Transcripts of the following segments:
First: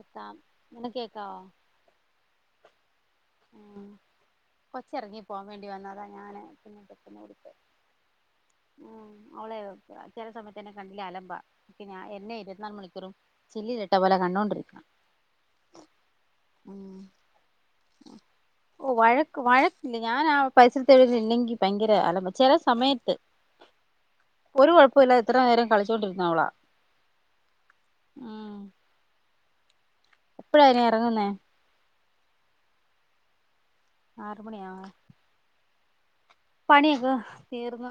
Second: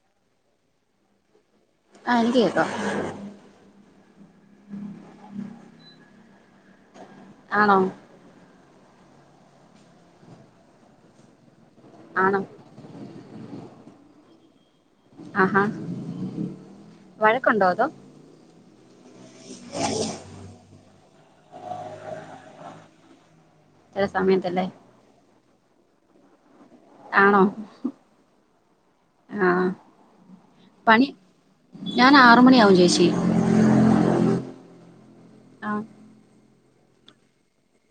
എത്താം [unintelligible] കേക്കാവോ? ആഹ് എനിക്ക് കേക്കാം ഉം കൊച്ച് എറങ്ങി പോകാൻ വേണ്ടി വന്നതാ ഞാന് പിന്നെ [unintelligible] ആണോ? ഉം അവളെ ചെല സമയത്ത് എന്നെ കണ്ടില്ലേ അലമ്പാ പിന്നെ എന്നെ ആണോ ഇരുപത്തിനാല് മണിക്കൂറും ചില്ലിലിട്ട പോലെ കണ്ടോണ്ടിരിക്കണം ആഹാ ഉം വഴക്കുണ്ടോ അതോ? ഓ വഴക്ക് വഴക്കില്ല ഞാൻ ആഹ് പരിസരത്ത് എവിടേലും ഇല്ലെങ്കിൽ ഭയങ്കര അലമ്പാ ചെല സമയത്ത് ചെല സമയത്തല്ലേ? ഇപ്പൊ ഇല്ല ഇത്ര നേരോം കളിച്ചൊണ്ടിരുന്നവളാ ആണോ ആ എപ്പഴാ ഇനി എറങ്ങുന്നേ ഞാനാറ്മണിയാവും ചേച്ചി ആറ്മണിയാ ആഹ് ആ പണിയൊക്കെ തീർന്ന്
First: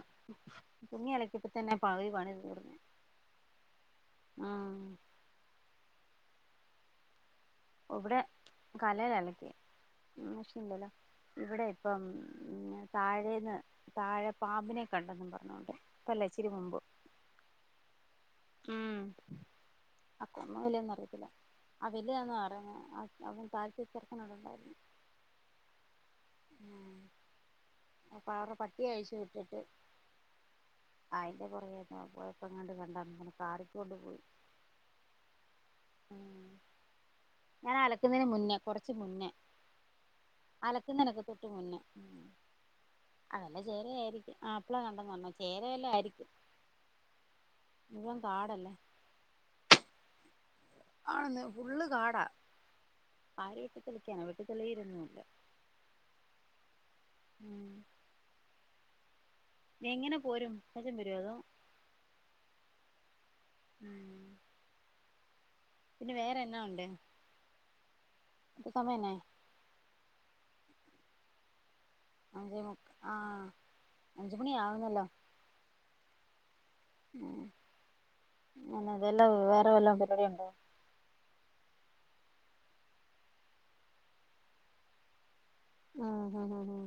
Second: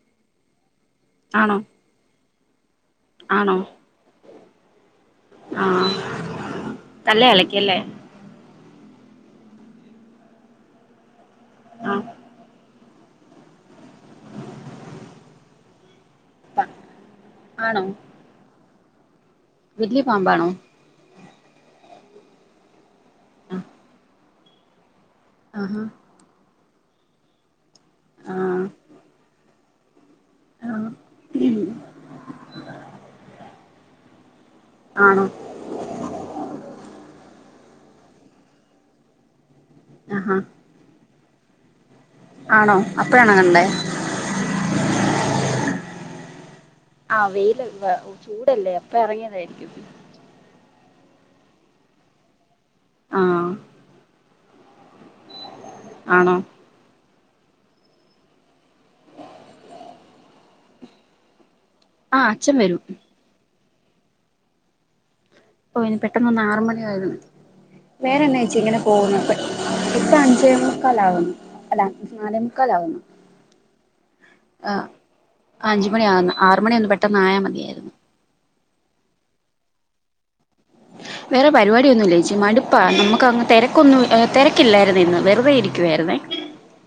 തുണി ആണോ അലക്കിയപ്പത്തന്നെ പകുതി പണി തീർന്ന് ആണോ ആഹ് ആഹ് കല്ലേ അക്കിയല്ലേ ഒഹ് ഇവിടെ കല്ലേലാ അലക്കിയെ മിഷ്യൻ ഇല്ലല്ലോ ഇവിടെ ആ ഇപ്പം താഴേന്ന് താഴെ പാമ്പിനെ കണ്ടെന്നും പർ ഞ്ഞോണ്ട് ഇപ്പല്ല ഇച്ചിരി മുമ്പ് ആണോ? ഉം വലിയ ആഹ് പാമ്പാണോ കൊന്നോ ഇല്യോന്ന് അറിയത്തില്ലാ ആഹ് വെല്യതാന്നാ പറഞ്ഞെ ആഹ് താഴത്തെ ചെറ്ക്കനവിടൊണ്ടായിരുന്നു ആഹാ ആ അപ്പാറ പട്ടിഅഴിച്ചു വിട്ടിട്ട് ആ അയിന്റെ പൊറകെ പോയപ്പോ അങ്ങാണ്ട്കണ്ടാനെ കാറിക്കോണ്ടുപോയി ആണൊ ഉം ഞാനലക്കുന്നതിന് മുന്നേ കൊറച്ച്മുന്നേ ആഹാ അലക്കുന്നേനക്ക തൊട്ട്മുന്നേ ഉം ആണോ അപ്പ ആഹ് വല്ല ചേരആയിരിക്കും ആപ്പ്ളാകണ്ടെന്ന് പർഞ്ഞെ ചേരവല്ലോ ആയിരിക്കും ആഹ് വെയിലല്ലെ മുഴുവൻ കാടല്ലേ ചൂടല്ലേ അപ്പഇറങ്ങിയതായിരിക്കും ആണെന്ന് ഫുള്ള്കാടാ ആ ആര് വെട്ടിതെളിക്കാന വെട്ടിതെളീരൊന്നു ഇല്ല ആണോ ഉം എങ്ങനെ പോരും അച്ചൻബെരൊ അതോ ആഹ് അച്ഛൻവരും ഉം ഓ ഇനി പിന്നെ വേറെ പെട്ടെന്നൊന്ന് എന്നാ ആറ് ഉണ്ട് മണിആയാൽ വേറെന്നായേച്ചി ഇപ്പ ഇങ്ങനെ പോകുന്നു സമയന്നായി ഇപ്പ അഞ്ചേമുക്കാലാവുന്നു അല്ല അഞ്ചേ മുക്കാ നാലേമുക്കലാവുന്നു ആഹ് അഞ്ച് മണി ആഹ് ആവുന്നല്ലോ ആഹ് അഞ്ച്മണി ആവുന്നു ആറ്മണി ഒന്ന് പെ ഉം അങ്ങനതല്ലാതെ വേറെ വല്ലോം പരിപാടിയുണ്ടോ വേറെ പരിപാടിയൊന്നുല്ല ചേച്ചി മടുപ്പാ നമുക്കങ്ങ് തിരക്കൊന്നും തിരക്കില്ലായിരുന്നു ഇന്ന് വെറുതെഇരി ആഹ് ആഹ് ആഹ് ആഹ്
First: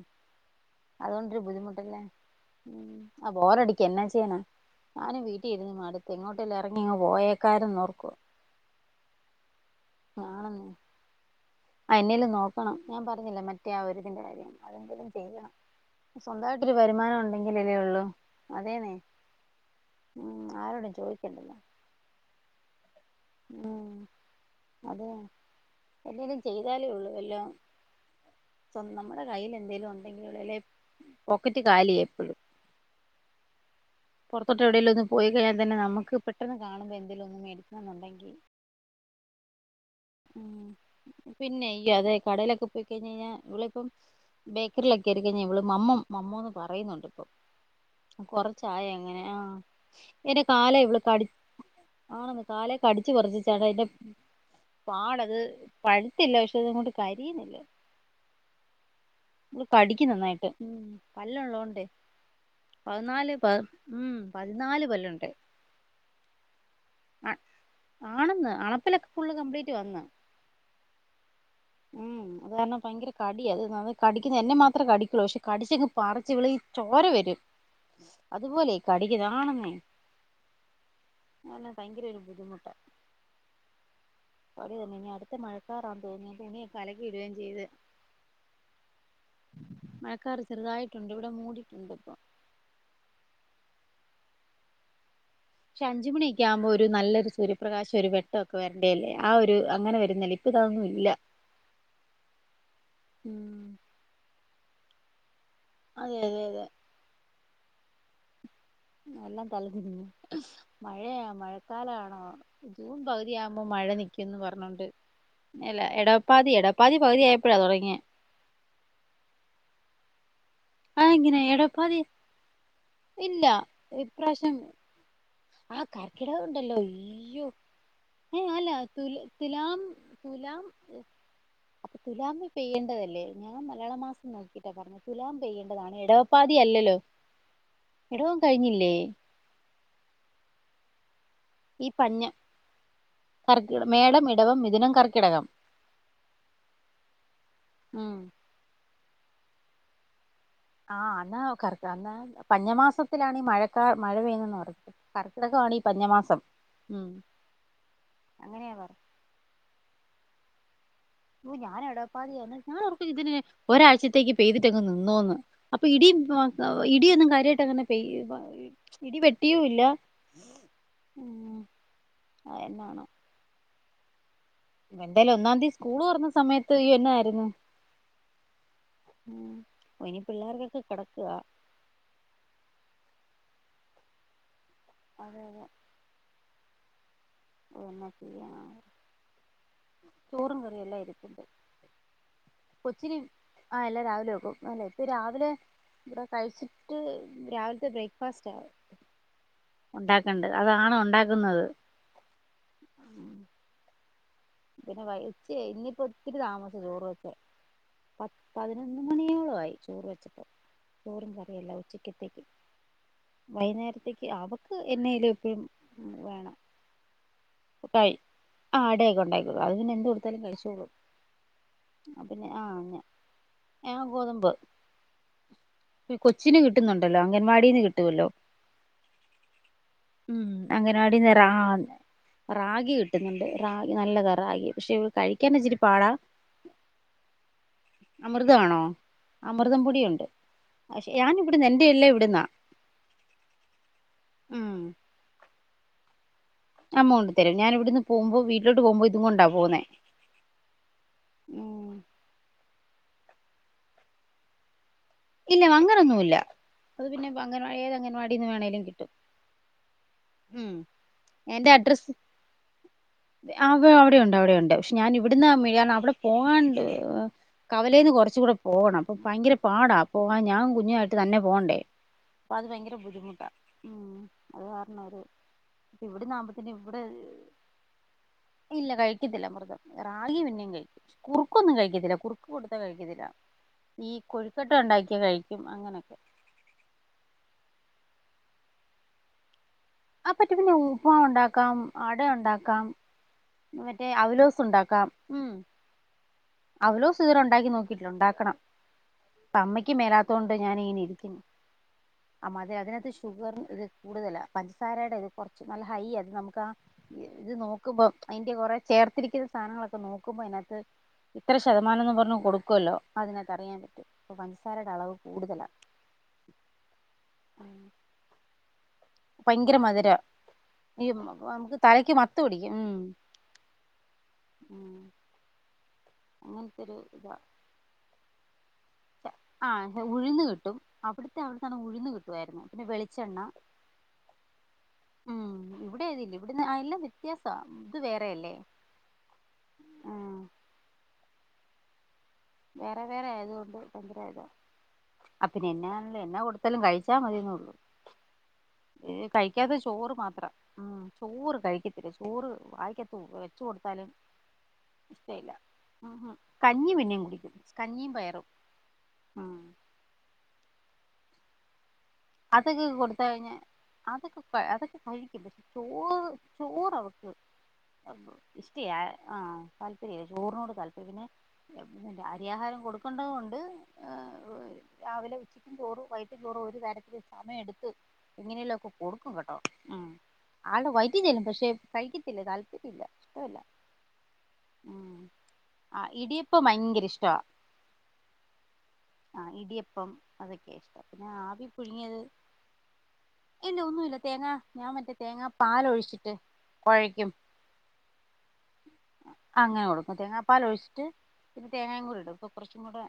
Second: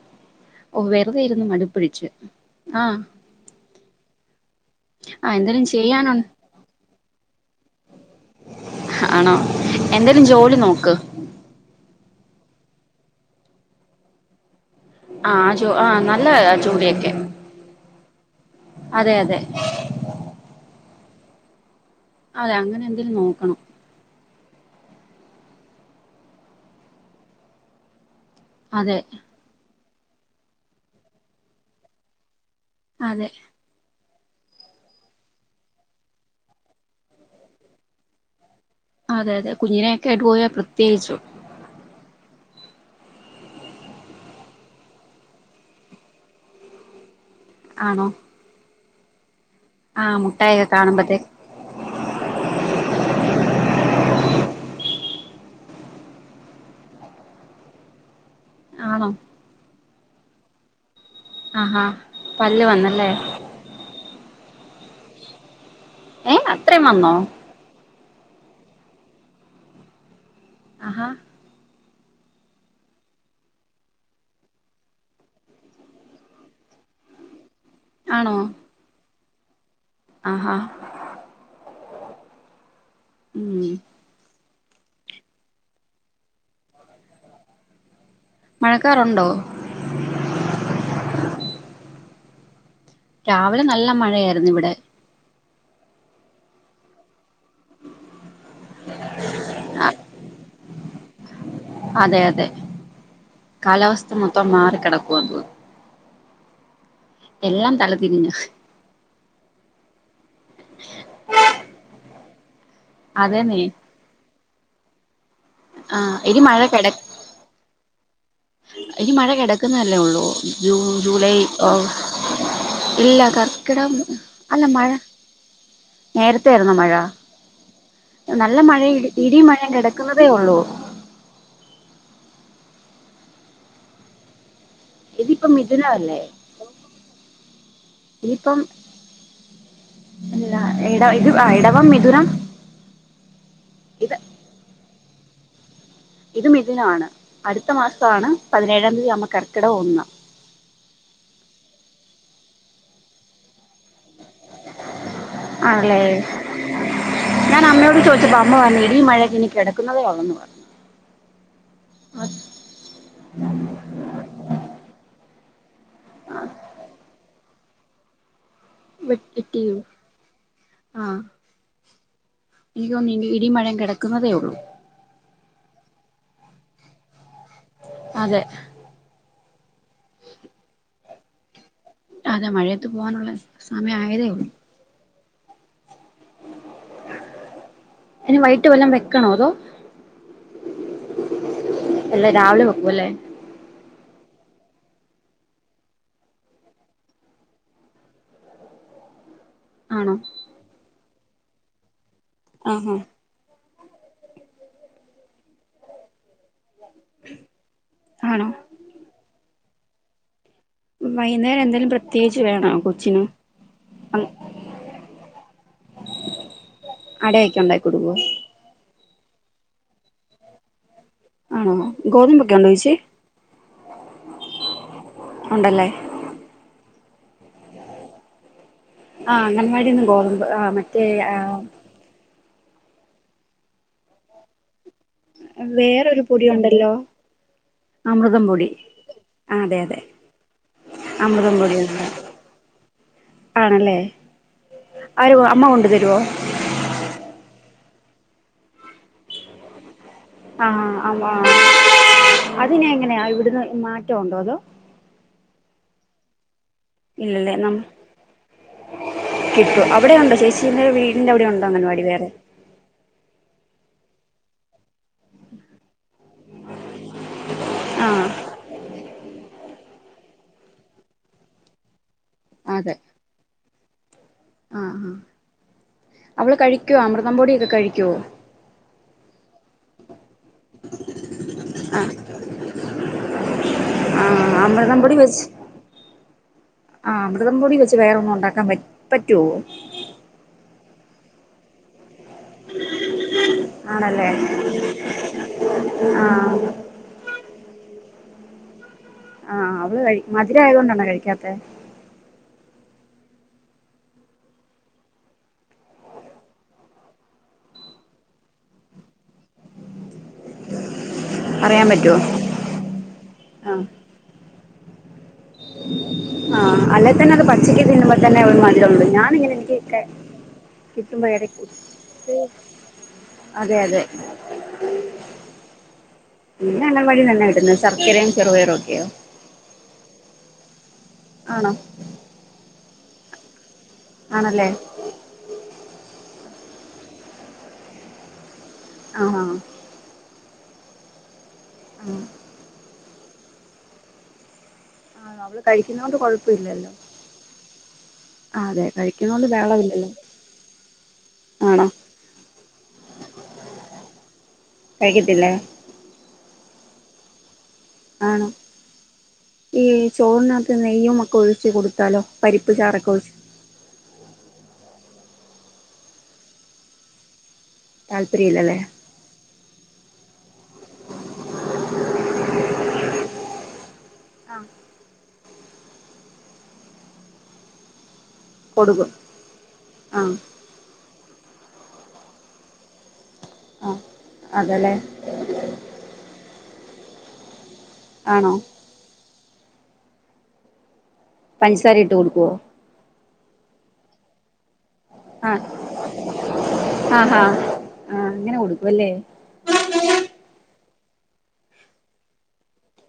വെറുതെ അതൊണ്ടൊര് ഇരുന്ന് ബുദ്ധിമുട്ടല്ലെ മടുപ്പിടിച്ച് ഉം ആഹ് അ ബോറടിക്ക എന്നാചെയ്യാനാ ഞാനും ആഹ് എന്തേലും വീട്ടീരുന്ന് ചെയ്യാനു മടുത്ത് എങ്ങോട്ടേലും ഇറങ്ങിയങ്ങ് പോയേക്കാരുന്നോർക്കുവ ആണോ എന്തേലും ഞാനെന്നെ ജോലിനോക്ക് ആ എന്നെലും നോക്കണം ഞാൻപറഞ്ഞില്ലേ മറ്റേ ആ ഒരിതിന്റെകാര്യം അതെങ്കിലും ആഹ് ചെയ്യണം ജോ ആഹ് നല്ല സ്വന്തായിട്ടൊരു ജോലിയൊക്കെ വരുമാനം ഉണ്ടെങ്കിലല്ലേഒള്ളൂ അതേന്നേ അതെ അതെ ഉം ആരോടും ചോയ്ക്കണ്ടല്ലോ അതെ അങ്ങനെ എന്തേലുംനോക്കണം ഉം അതാണ് എന്തെലും ചെയ്താലേഉള്ളൂ എല്ലാം സ്വ അതെ നമ്മുടെ കൈയിൽ എന്തേലും ഉണ്ടെങ്കിലൊള്ളു അല്ലെ പോക്കറ്റ്കാലിയ എപ്പഴും അതെ പൊറത്തോട്ട് എവിടെലും ഒന്ന് പോയികഴിഞ്ഞാതന്നെ നമുക്ക് പെട്ടെന്ന് കാണുമ്പ എന്തേലും ഒന്ന് മേടിക്കാന്നുണ്ടെങ്കി അതെ അതെ കുഞ്ഞിനെയൊക്കെ ആയിട്ട് പോയാൽ ഉം പ്രത്യേകിച്ചും പിന്നെ ഈ അതെ കടയിലൊക്കെ പോയി കഴിഞ് കഴിഞ്ഞാ ഇവളെ ഇപ്പം ബേക്കറിലൊക്കെയിരിക്കഴിഞ്ഞാ ഇവള് മമ്മം മമ്മോ എന്ന് പറയുന്നുണ്ട് ഇപ്പൊ ആണോ കൊറച്ചായങ്ങനെ ആഹ് ആഹ് എന്റെ മുട്ടായൊക്കെ കാലെ കാണുമ്പത്തേ ഇവള്കടി ആണ് കാലേ കടിച്ച് പറച്ച് [unintelligible] പാടത് പഴുത്തില്ല പക്ഷെ അത് ഇങ്ങോട്ട് കരിയുന്നില്ല ആണോ ഇവള് കടിക്കും നന്നായിട്ട് ഉം ആഹാ പല്ലുള്ളോണ്ടേ പല്ല് വന്നല്ലേ പതിനാല് പ ഉം പതിനാല് പല്ലുണ്ട് ഏയ് അത്രയും വന്നോ ആണന്ന് അണപ്പല്ലൊക്കെ ഫുള്ള് കംപ്ലീറ്റ് വന്ന് ആഹാ ഉം അത് കാരണം ഭയങ്കര കടിയ അത് അത് കടിക്കുന്നത് എന്നെ മാത്രേ കടിക്കുള്ളൂ പക്ഷേ കടിച്ചെങ്ങ് പറിച്ച് വിള് ഈ ചോര വരും ആണോ അതുപോലെ കടിക്ക്ന്നാണമ്മേ ആഹാ ആൽ ഭയങ്കര ഒരു ബുദ്ധിമുട്ട് ഉം പണി തന്നെ ഇനി അടുത്ത മഴക്കാറാ തോ ഞാൻ തുണിയൊക്കെ അലക്കി ഇടുകയും ചെയ്ത് മഴക്കാറുണ്ടോ മഴക്കാർ ചെറുതായിട്ടുണ്ട് ഇവിടെ മൂടിയിട്ടുണ്ട് ഇപ്പൊ രാവിലെ നല്ല മഴയായിരുന്നു ഇവിടെ പക്ഷെ അഞ്ച് മണി ഒക്കെ ആകുമ്പോ ഒരു നല്ലൊരു സൂര്യ പ്രകാശം ഒരു വെ ട്ടൊക്കെ വരണ്ടേല്ലേ ആ ഒരു അങ്ങനെ വരുന്നൽ ഇപ്പ ഇതൊന്നും ഇല്ല അതെ അതെ ഉം കാലാവസ്ഥ മൊത്തം മാറിക്കിടക്കുവാ ഇപ്പൊ അതെ അതെ അതെ എല്ലാം തല തിരിഞ്ഞ എല്ലാം തലതിരിഞ്ഞു മഴയ മഴക്കാലാണോ ജൂൺ അതേന്നെ പകുതിയാകുമ്പോൾ മഴ നിക്കുംന്ന് പറഞ്ഞോണ്ട് അല്ല ആഹ് ഇനി എടവപ്പാതി മഴ എടവപ്പാതി പകുതിയായ ഇപ്പഴാ തുടങ്ങിയ ഈ മഴ കിടക്കുന്നതല്ലേ ഉള്ളൂ ജൂൺ ആ ജൂലൈ എങ്ങനെ ഓ എടപ്പാതി ഇല്ല കർക്കിടം ഇപ്രാവശ്യം അല്ല മഴ ആ കർക്കിടക നേരത്തെ ആയിരുന്നോ ഉണ്ടല്ലോ മഴ അയ്യോ ഏ നല്ല അല്ല മഴ തുല ഇടി മഴ തുലാം കിടക്കുന്നതേ ഉള്ളൂ തുലാം അപ്പൊ തുലാമി പെയ്യേണ്ടതല്ലേ ഞാൻ മലയാള മാസം നോക്കി പറഞ്ഞ തുലാം ഇതിപ്പോ പെയ്യേണ്ടതാണ് മിഥുനമല്ലേ ഇടവപ്പാതി അല്ലല്ലോ ഇടവം കഴിഞ്ഞില്ലേ ഇല്ല എട ഇ എടവം മിഥുനം കർക്കി ഇത് മേടം ഇടവം മിഥുനം കർക്കിടകം ഇത് മിഥുനാണ് അടുത്ത ഉം മാസമാണ് പതിനേഴാം തീയതി ആമ്മ കർക്കിടം ഒന്ന് ആഹ് അന്ന് കർ അന്ന് പഞ്ഞമാസത്തിലാണ് ഈ മഴക്കാർ മഴ പെയ്യുന്നെന്ന് പറഞ്ഞത് കർക്കിടകമാണ് ഈ ആണല്ലേ പഞ്ഞമാസം ഉം ഞാൻ അമ്മയോട് ചോദിച്ചപ്പോ അമ്മ അങ്ങനെയാ പറഞ്ഞ് പറ ഇടിം മഴക്കെ ഇനിക്കിടക്കുന്നതേ ഉള്ളന്ന് പറ ഓ ഞാൻ എടവപ്പാതി ഞാനോർക്കും ഇതിന് ഒരാഴ്ചത്തേക്ക് പെയ്ത്ട്ടെങ് നിന്നോന്ന് അപ്പൊ ഇടി ഇടിയൊന്നും കാര്യായിട്ട് അങ്ങനെ പെയ് ഇടി വെട്ടിയൂല്ല ഉം അയന്നാണ് ഇടിം മഴിം കെടക്കുന്നതേ ഉള്ളൂ എന്താലും ഒന്നാന്തി സ്കൂൾ തുറന്ന സമയത്ത് എന്നായിരുന്നു അതെ ഉം ഇനി പിള്ളേർക്കൊക്കെ കിടക്കാ അതെ മഴയത്ത് പോകാനുള്ള സമയം ആയതേള്ളൂ അതെ അതെ എന്നാ എനി ചെയ്യാനാ വൈകിട്ട് വല്ലതും വയ്ക്കണോ അതോ ചോറും കറിയെല്ലാം ഇരിപ്പുണ്ട് അല്ല രാവിലെ വെക്കും അല്ലേ കൊച്ചിനി ആഹ് എല്ലാം രാവിലെ വെക്കും അല്ലേ ഇപ്പൊ രാവിലെ ഇവിടെ കഴിച്ചിട്ട് രാവിൽത്തെ ബ്രേക്ക്ഫാസ്റ്റ് ആവും ആണോ ഉണ്ടാക്കണ്ട് അതാണ് ഉണ്ടാക്കുന്നത് ആഹാ പിന്നെ വച്ച് ഇനിപ്പോ ഒത്തിരി താമസം ചോറ് വെച്ചേ ആണോ പത്ത്പതി മൂന്നു മണിയോളം ആയി ചോറ് വെച്ചില്ല വൈകുന്നേരം എന്തേങ്കിലും പ്രത്യേകിച്ച് വേണോ കൊച്ചിന് വൈകുന്നേരത്തേക്ക് അവക്ക് എന്തെങ്കിലും എപ്പോഴും വേണം അടൊക്കെ ഉണ്ടായി കഴി കൊടുകോ ആ അടയയിക്കോ ഉണ്ടക്കോക്കൂ അത് പിന്നെ എന്ത് കൊടുത്താലും കഴിച്ചോള്ളും ആണോ ഗോതുമമ്പൊക്കെ ഉണ്ടോ ചേച്ചി ആ ഗോതമ്പ് ഉണ്ടല്ലേ കൊച്ചിന് കിട്ടുന്നുണ്ടല്ലോ അംഗൻവാടിന്ന് കിട്ടുമല്ലോ ആ അംഗൻവാടിന്ന് ഗോതമ്പ് ഉം ആ മറ്റേ അംഗനവാടി ആ ആഹ റാഗി കിട്ടുന്നുണ്ട് റാഗി നല്ലതാ റാഗി പക്ഷെ കഴിക്കാനച്ചിരി പാടാ വേറൊരു പൊടി ഉണ്ടല്ലോ അമൃതം പൊടി അമൃതമാണോ ആ അതെ അതെ അമൃതംപൊടിയുണ്ട് പക്ഷെ ഞാൻ അമൃതം ഇവിടന്ന് എന്റെ പൊടിയുണ്ട് എല്ലാം ഇവിടുന്നാ ആണല്ലേ ഉം ആര അമ്മ കൊണ്ടു തരുവോ അമ്മ കൊടുന്നു തരും ഞാൻ ഇവിടുന്ന് പോകുമ്പോൾ വീട്ടിലേക്ക് പോകുമ്പോൾ ഇത് കൊണ്ടാ പോുന്നേ ആ ആ ആ [inaudible] അതിനെ എങ്ങനെയാ ഇവിടുന്ന് മാറ്റം ഉണ്ടോ അതോ ഇല്ല അങ്ങനൊന്നുമ ഇല്ല അത് പിന്നെ അംഗൻവാടിയ ഏത് അംഗൻവാടിന്ന് വേണമെങ്കിലും കിട്ടും [inaudible] അവിടെയാണോ ഉം ചേച്ചിയുടെ വീടിന്റെ അവിടെ ഉണ്ടോ എന്റെ അംഗൻവാടി അഡ്രസ്സ് വേറെ ആ അവിടെയുണ്ട് അവിടെയുണ്ട് പക്ഷെ ഞാൻ ഇവിടുന്ന് വെടിക്കാർ അവിടെ പോകണ്ട് കവലയിൽ ആ നിന്ന് കുറച്ച കൂടെ പോകണം അപ്പ ഭയങ്കര പാടാ പോകാൻ ഞാൻ കുഞ്ഞു ആയിട്ട് തന്നെ പോണ്ടേ അതെ വന്നെങ്കിലും പോവൂടാ ഉം അത് ആ കാരണം ആ ഇവിടെ അവള് ആകുമ്പോൾ കഴിക്കുവോ ഇവിടെ അമൃതം പൊടിയൊക്കെ കഴിക്കുവോ ഇല്ല കഴിക്കത്തില്ല അമൃതം റാഗി പിന്നെയും കഴിക്കും കുറുക്കൊന്നും കഴിക്കത്തില്ല കുറുക്ക് കൊടുത്താ കഴിക്കത്തില്ല ഈ ആഹ കൊഴുക്കട്ട അമൃതം പൊടി ഉണ്ടാക്കിയ വെച്ച് കഴിക്കും അങ്ങനെയൊക്കെ അമൃതം പൊടി വെച്ച് വേറെ ഒന്നും ഉണ്ടാക്കാൻ പ പറ്റുവോ ആ പറ്റി പിന്നെ ഉപ്പുമാവ് ഉണ്ടാക്കാം അട ഉണ്ടാക്കാം മറ്റേ അവലോസം ഉണ്ടാക്കാം ഉ ഉം ആഹ്ഹേ അവലോസ് ഇതുവരെ ഉണ്ടാക്കി യില്ല നോക്കിയിട്ടു ഉണ്ടാക്കണം ആഹ് അമ്മയ്ക്ക് അവള് കഴി മേലാത്തൊണ്ട് മധുരം ഞൻ ഇനി ആയതുകൊണ്ടാണോ ഇരിക്കു കഴിക്കാത്തെ ആ അതെ അതേ അതിനകത്ത് ഷുഗർ ഇത് കൂടുതല പഞ്ചസാരയുടെ ഇത് കുറച്ച് നല്ല ഹൈ അത് നമുക്ക് ആ ഇത് നോക്കുമ്പോ അതിന്റെ കൊറെ ചേർത്തിരിക്കുന്ന സാധനങ്ങളൊക്കെ നോക്കുമ്പോ അതിനകത്ത് ഇത്ര പറയാൻ ശതമാനം എന്ന് പറ്റുവോ പറഞ്ഞ് കൊടുക്കുമല്ലോ അതിനകത്ത് അറിയാൻ ആഹ് പറ്റും ഇപ്പോൾ പഞ്ചസാരയുടെ അളവ് കൂടുതലാ ആഹ് അല്ലേ തന്നെ അത് പച്ചക്കക്ക് തിന്നുമ്പോ തന്നെ അവ മതിയാേ ഉള്ളൂ ഞാൻ ഭയങ്കര മധുര ഈ ഇടക്ക് നമുക്ക് തലക്ക് മത്ത പിടിക്കും ഉം അതെ അതെ ഉം [unintelligible] പിന്നെ അങ്കലവാടി വഴി തന്നെ കിട്ടുന്നത് ശർക്കരയും ചെറുപയറോ ഒക്കെയോ ആഹ ഉഴുന്ന് കിട്ടും അവിടുത്തെ ആണോ അവിടുത്താണ് ഉഴുന്ന് കിട്ടുവായിരുന്നു പിന്നെ വെളിച്ചെണ്ണ ആണല്ലേ ഉം ഇവിടെ എല്ലാം കിട്ടുന്നു അതിൽ ഇവിടെന്ന് എല്ലാം വ്യത്യാസ ഇത് വേറെയല്ലേ ആഹാ ആഹ് ആ [inaudible] വേറെ വേറെ ആയതുകൊണ്ട് ഭയങ്കര ഇതാ ആഹ് അ അവള് പിന്നെ എന്നാല്ല കഴിക്കുന്നോണ്ട് എന്നാ കൊഴപ്പ കൊടുത്താലും ഇല്ലല്ലോ കഴിച്ചാ മതിന്നോള്ളു ആഹ് അതെ കഴിക്കുന്നോണ്ട് കഴിക്കാത്ത ബഹളമില്ലല്ലോ ചോറ് മാത്ര ഉം ചോറ് ആണോ കഴിക്കത്തില്ല ചോറ് വായി- ക്കത്ത് വെച് കൊട്ത്താലും കഴിക്കത്തില്ല ഉം ഉം കഞ്ഞി പിന്നേം കുടി ആണോ ഉം ഈ ചോറ്നകത്ത് നെയ്യും ഒക്ക ഒഴിച്ച് കൊടുത്താലോ പരിപ്പ് അതക്ക ചാറൊക്കെ കൊടുത്ത് ഒഴിച്ച് കഴിഞാ അതക്കെ അതക്കെ കഴിക്കും പക്ഷെ ചോ ചോറ് അവക്ക് അപ്പൊ താല്പര്യമില്ലല്ലേ ഇഷ്ടേ ആ താല്പര്യല്ല ചോർനോട് താല്പര്യം പിന്നെ അരി ആഹാരം കൊടുക്കണ്ടത് കൊണ്ട് ആ രാവിലെ ഉച്ചക്കും ചോറു വൈകിട്ട് ചോറും ഒരു തര്ത്തില് സമയം എട്ത്ത് എങ്ങനെയല്ലോ ഒക്ക കൊടുക്കും കേട്ടോ ഉം ആഹ് ആൾടെ വൈറ്റി ചെല്ലും പക്ഷെ കയിക്കത്തില്ല താല്പര്യല്ല ആ അതെ ലെ ആ ഇടിയപ്പ ഭയങ്കര ഇഷ്ടവാ ആണോ ആ ഇടിയപ്പം അതെക്കെയ ഇഷ്ടം പിന്നെ ആവി- പഞ്ചസാര ഇട്ട് പുഴുങ്ങിയത് കൊടുക്കുവോ ഇല്ല ഒന്നു ഇല്ല തേങ്ങാ ഞാൻ മറ്റേ തേങ്ങാ ആഹ് പാലൊഴിച്ചിട്ട് കോഴക്കും ആഹാ ആഹ് അങ്ങനെ കൊടുക്കുവല്ലേ അങ്ങനെ കൊടുക്കും തേങ്ങാപ്പാല ഒഴിച്ചിട്ട് പിന്നെ തേങ്ങായും കൂടി ഇടും അപ്പ കൊർച്ചും കൂടെ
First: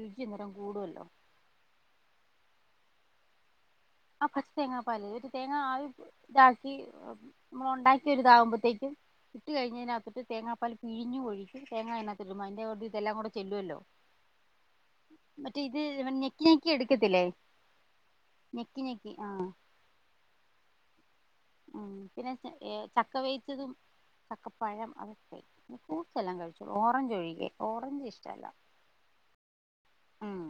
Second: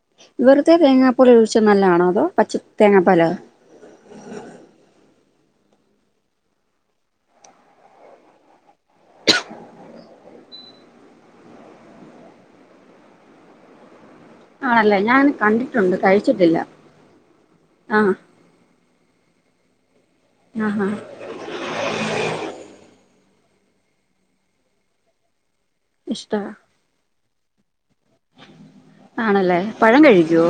രുചി അന്നേരം വെറ്ത കൂടുമല്ലോ തേങ്ങാപ്പൽ ഒഴിച്ച നല്ലാണോ അതോ പച്ച തേങ്ങാപ്പാലോ ആ പച്ച തേങ്ങാ പാല് ഒരു തേങ്ങാ ആ താക്കി ഉണ്ടാക്കി ഒരിതാവുമ്പോത്തേക്കും ഇട്ട് കഴിഞ്ഞയിഞ്ഞാ അപ്പർത്ത് തേങ്ങാപ്പാല് പിഴിഞ്ഞു ഒഴിക്കും തേങ്ങ അഴിനകത്ത് ഇടുമ്പം അഴിന്റെ കൂട്ടത്തിൽ ഇതെല്ലാം കൂടെ ചെല്ലുവല്ലോ ആണല്ലേ ഞാന് കണ്ടിട്ടുണ്ട് ഞെക്കി കഴിച്ചിട്ടില്ല ഞെക്കി എടുക്കത്തില്ലേ ആ ഞെക്കി ഞെക്കി ആ ആ ഹാ ഉം പിന്നെ എ ചക്ക വെഴിച്ചതും ചക്കപ്പഴം അതൊക്കെ ഫ്രൂട്സ് എല്ലാം ഇഷ്ടാ കഴിചോളും ഓറഞ്ച് ഒഴികെ ഓറഞ്ച് ഇഷ്ടല്ല ആണല്ലേ പഴം കഴിക്കൊ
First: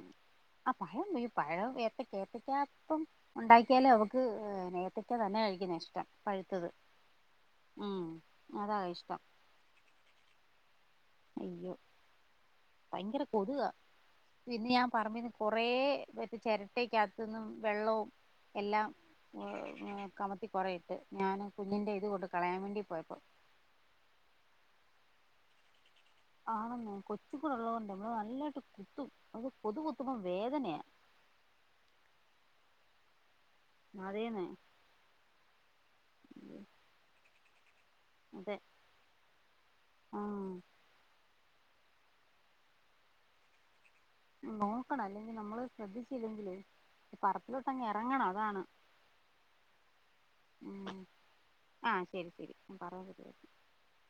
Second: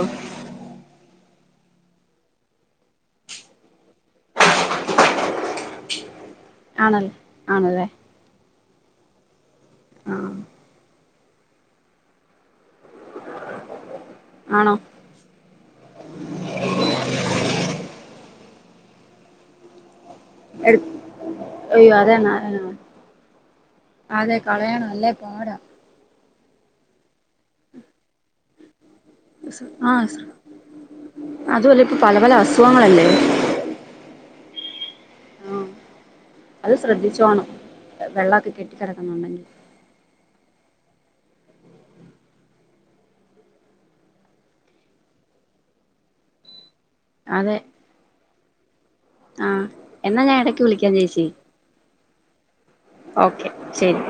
ആ പഴം പ പഴം ഏത്തക്ക ഏത്തക്കാ അപ്പം ഉണ്ടാക്കിയാല് അവക്ക് ഏത്തക്കാ തന്നെ കഴിക്കുന്നതാ ഇഷ്ടം പഴുത്തത് ആണല്ലേ ആണല്ലേ ഉം അതാ ഇഷ്ടം ആ അയ്യോ ഭയങ്കര കൊതുക പിന്നെ ആണോ ഞാൻ പറമ്പീന്ന് കൊറേ മറ്റേ ചെരട്ടക്കകത്ത്ന്ന് വെള്ളവും എല്ലാം കമത്തി എടു കോറയിട്ട് ഞാന് കുഞ്ഞിൻ്റെ അയ്യോ ഇത് കൊണ്ട് അതെന്നാ കളയാം വേണ്ടി പോയപ്പോ അതെ കളയാൻ അല്ലെ പാടാ ആണന്നെ കൊച്ചിക്കൂടള്ളോണ്ടെ നമ്മളെ നല്ലായിട്ട് കുത്തും അത് കൊതു ആ കുത്തുമ്പം വേദനയാ അതു അല്ല ഇപ്പൊ പല പല അസുഖങ്ങളല്ലേ അതെ ന്നെ ആ അത് ശ്രദ്ധിചോണം വെള്ളക്ക കെട്ടികെടക്കുന്നുണ്ടെങ്കിൽ ആ നോക്കണം അല്ലെങ്കി നമ്മള് ശ്രദ്ധിച്ചില്ലെങ്കില് അതെ പറത്തിലോട്ടങ്ങ് എറങ്ങണം അതാണ് ആഹ് എന്നാ ഞാൻ എടക്ക് വിളിക്കാൻ ചേച്ചി ആഹ് ശരി ശരി ഞാൻ പറയാൻ പറ്റ ഓക്കെ ശരി